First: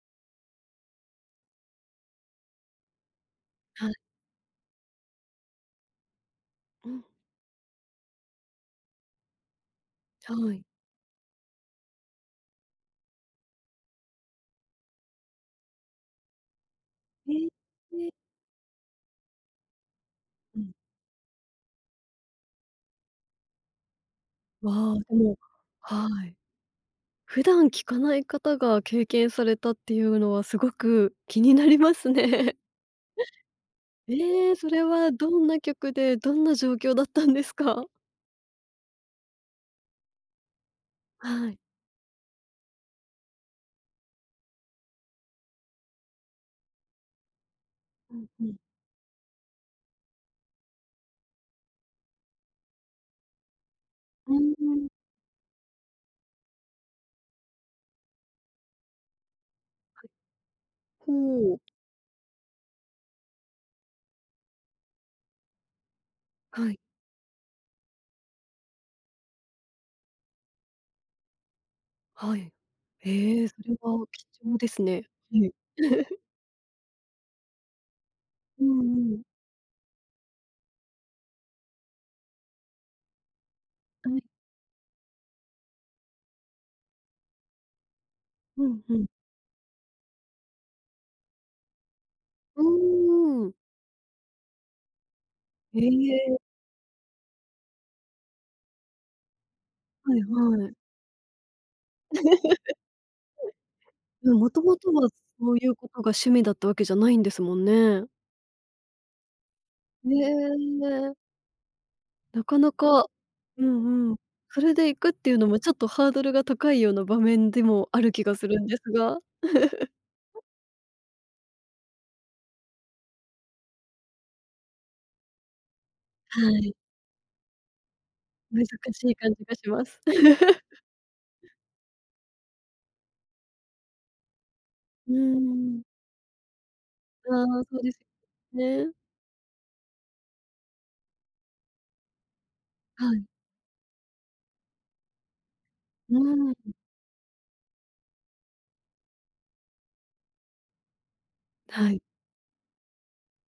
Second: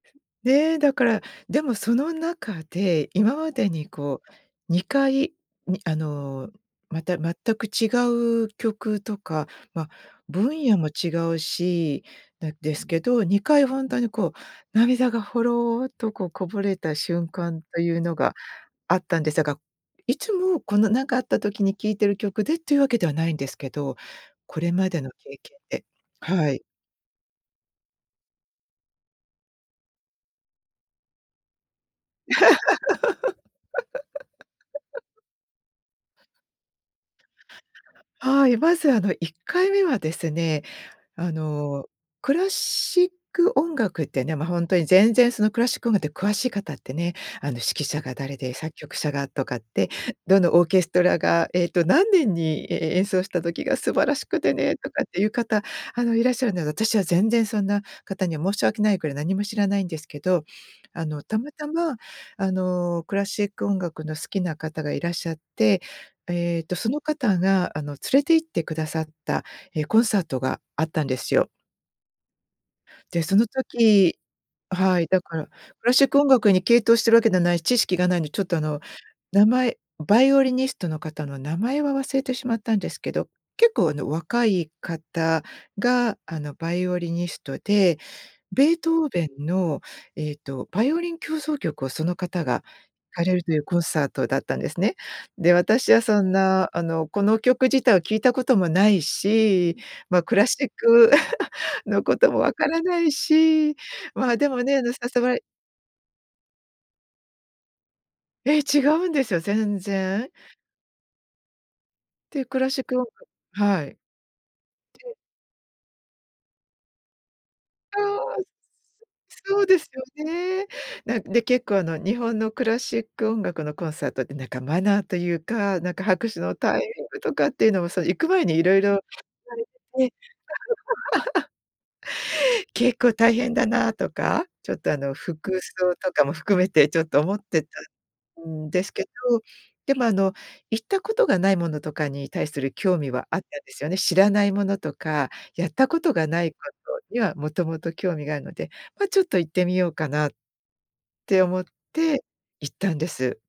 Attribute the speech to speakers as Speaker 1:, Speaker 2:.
Speaker 1: ね、だからでもその中で今まで
Speaker 2: は
Speaker 1: に
Speaker 2: い。
Speaker 1: こう2回、にあの
Speaker 2: うん。
Speaker 1: また全く違う曲とか、ま、
Speaker 2: はい。
Speaker 1: 分野も違うし、な、ですけど2回ほんとにこう、涙がほろっとこう、こぼれた瞬
Speaker 2: え
Speaker 1: 間という
Speaker 2: え。
Speaker 1: のがあったんですが、いつ
Speaker 2: う
Speaker 1: も
Speaker 2: ん。
Speaker 1: この何かあった時に聴いてる曲でっていうわけではないんですけど、これま
Speaker 2: わあ、
Speaker 1: での
Speaker 2: でも
Speaker 1: 経験で。
Speaker 2: はい。
Speaker 1: はい。
Speaker 2: 普段聞かない方が経験されたっていうのはすごく気になりますね。え、それは どんな曲で、どんな状況だったんですか？
Speaker 1: はい、まずあの1回目はですね、あ
Speaker 2: はい。
Speaker 1: の、クラシック音楽ってね、ま、ほんとに全然そのクラシック音楽って詳しい方ってね、あの指揮者が
Speaker 2: うん
Speaker 1: 誰
Speaker 2: う
Speaker 1: で
Speaker 2: ん。
Speaker 1: 作曲者がとかって、どのオーケストラが、えっと、何年に、ええ、演奏した時が素晴らし
Speaker 2: うー
Speaker 1: くてね
Speaker 2: ん。
Speaker 1: とかっていう方、あのいらっしゃるので、私は全然そんな方には申し訳ないくらい何も知らないんですけど。あのたま
Speaker 2: ほう。
Speaker 1: たま、あのクラシック音楽の好きな方がいらっしゃって、えっ
Speaker 2: は
Speaker 1: と、
Speaker 2: い。
Speaker 1: その方があの連れて行ってくださった、ええ、コンサートがあったんですよ。
Speaker 2: はい。
Speaker 1: で、その
Speaker 2: え、それは
Speaker 1: 時
Speaker 2: 貴重です
Speaker 1: は
Speaker 2: ね、
Speaker 1: い、だから、
Speaker 2: はい。
Speaker 1: クラシック 音楽に傾倒しているわけではないし、知識がないので、ちょっとあ
Speaker 2: う
Speaker 1: の
Speaker 2: んうん。
Speaker 1: 名前バイオリニストの方の名前は忘れてしまったんですけど、結構あの
Speaker 2: うん。
Speaker 1: 若い方があのバイオリニストで、
Speaker 2: う
Speaker 1: ベー
Speaker 2: ん
Speaker 1: ト
Speaker 2: うん。
Speaker 1: ーベンのえっとバイオリン協奏曲をその方が
Speaker 2: う
Speaker 1: 弾かれる
Speaker 2: ー
Speaker 1: と
Speaker 2: ん。
Speaker 1: いうコンサートだったんですね。で、
Speaker 2: え
Speaker 1: 私はそん
Speaker 2: え。
Speaker 1: な、あのこの曲自体は聴いたこともないし、
Speaker 2: はい
Speaker 1: ま、クラシ
Speaker 2: は
Speaker 1: ッ
Speaker 2: い。
Speaker 1: ク のことも分か らないし、ま、
Speaker 2: うん、
Speaker 1: で
Speaker 2: も
Speaker 1: も
Speaker 2: とも
Speaker 1: ね、あ
Speaker 2: と
Speaker 1: の
Speaker 2: は
Speaker 1: 誘われ
Speaker 2: そういうことが趣味だったわけじゃないんですもんね。
Speaker 1: ええ、違うんですよ、全
Speaker 2: へ
Speaker 1: 然。
Speaker 2: え。な
Speaker 1: で、
Speaker 2: か
Speaker 1: クラ
Speaker 2: な
Speaker 1: シックおん
Speaker 2: か、
Speaker 1: が
Speaker 2: う
Speaker 1: はい。
Speaker 2: んうん。それで行く
Speaker 1: そ
Speaker 2: っ
Speaker 1: う。
Speaker 2: ていうのもちょっとハードルが高いような場面でも
Speaker 1: あ
Speaker 2: ある気が
Speaker 1: あ。
Speaker 2: するんですが。
Speaker 1: そうですよ ね。なんで結構あの日本のクラシック音楽のコンサートってなんかマナーというか、なんか拍手
Speaker 2: は
Speaker 1: の
Speaker 2: い。
Speaker 1: タイミングとかっていうのも、その行く前にい
Speaker 2: 難
Speaker 1: ろいろ
Speaker 2: しい感じ
Speaker 1: [unintelligible] さ
Speaker 2: が
Speaker 1: れ
Speaker 2: します。
Speaker 1: て。結構大変だなとか、ちょっとあ
Speaker 2: うー
Speaker 1: の服
Speaker 2: ん。
Speaker 1: 装とかも含めてちょっと思っ
Speaker 2: あ、
Speaker 1: てた
Speaker 2: そうですよ
Speaker 1: んです
Speaker 2: ね。
Speaker 1: けど、でもあの行ったことがないものとかに対する興味
Speaker 2: はい。
Speaker 1: はあったんですよね。知らないものとか、やったこ
Speaker 2: う
Speaker 1: とがな
Speaker 2: ー
Speaker 1: いこ
Speaker 2: ん。
Speaker 1: とにはもともと興味があるので、ま、ちょっと行ってみようかなって思っ
Speaker 2: はい。
Speaker 1: て行ったんです。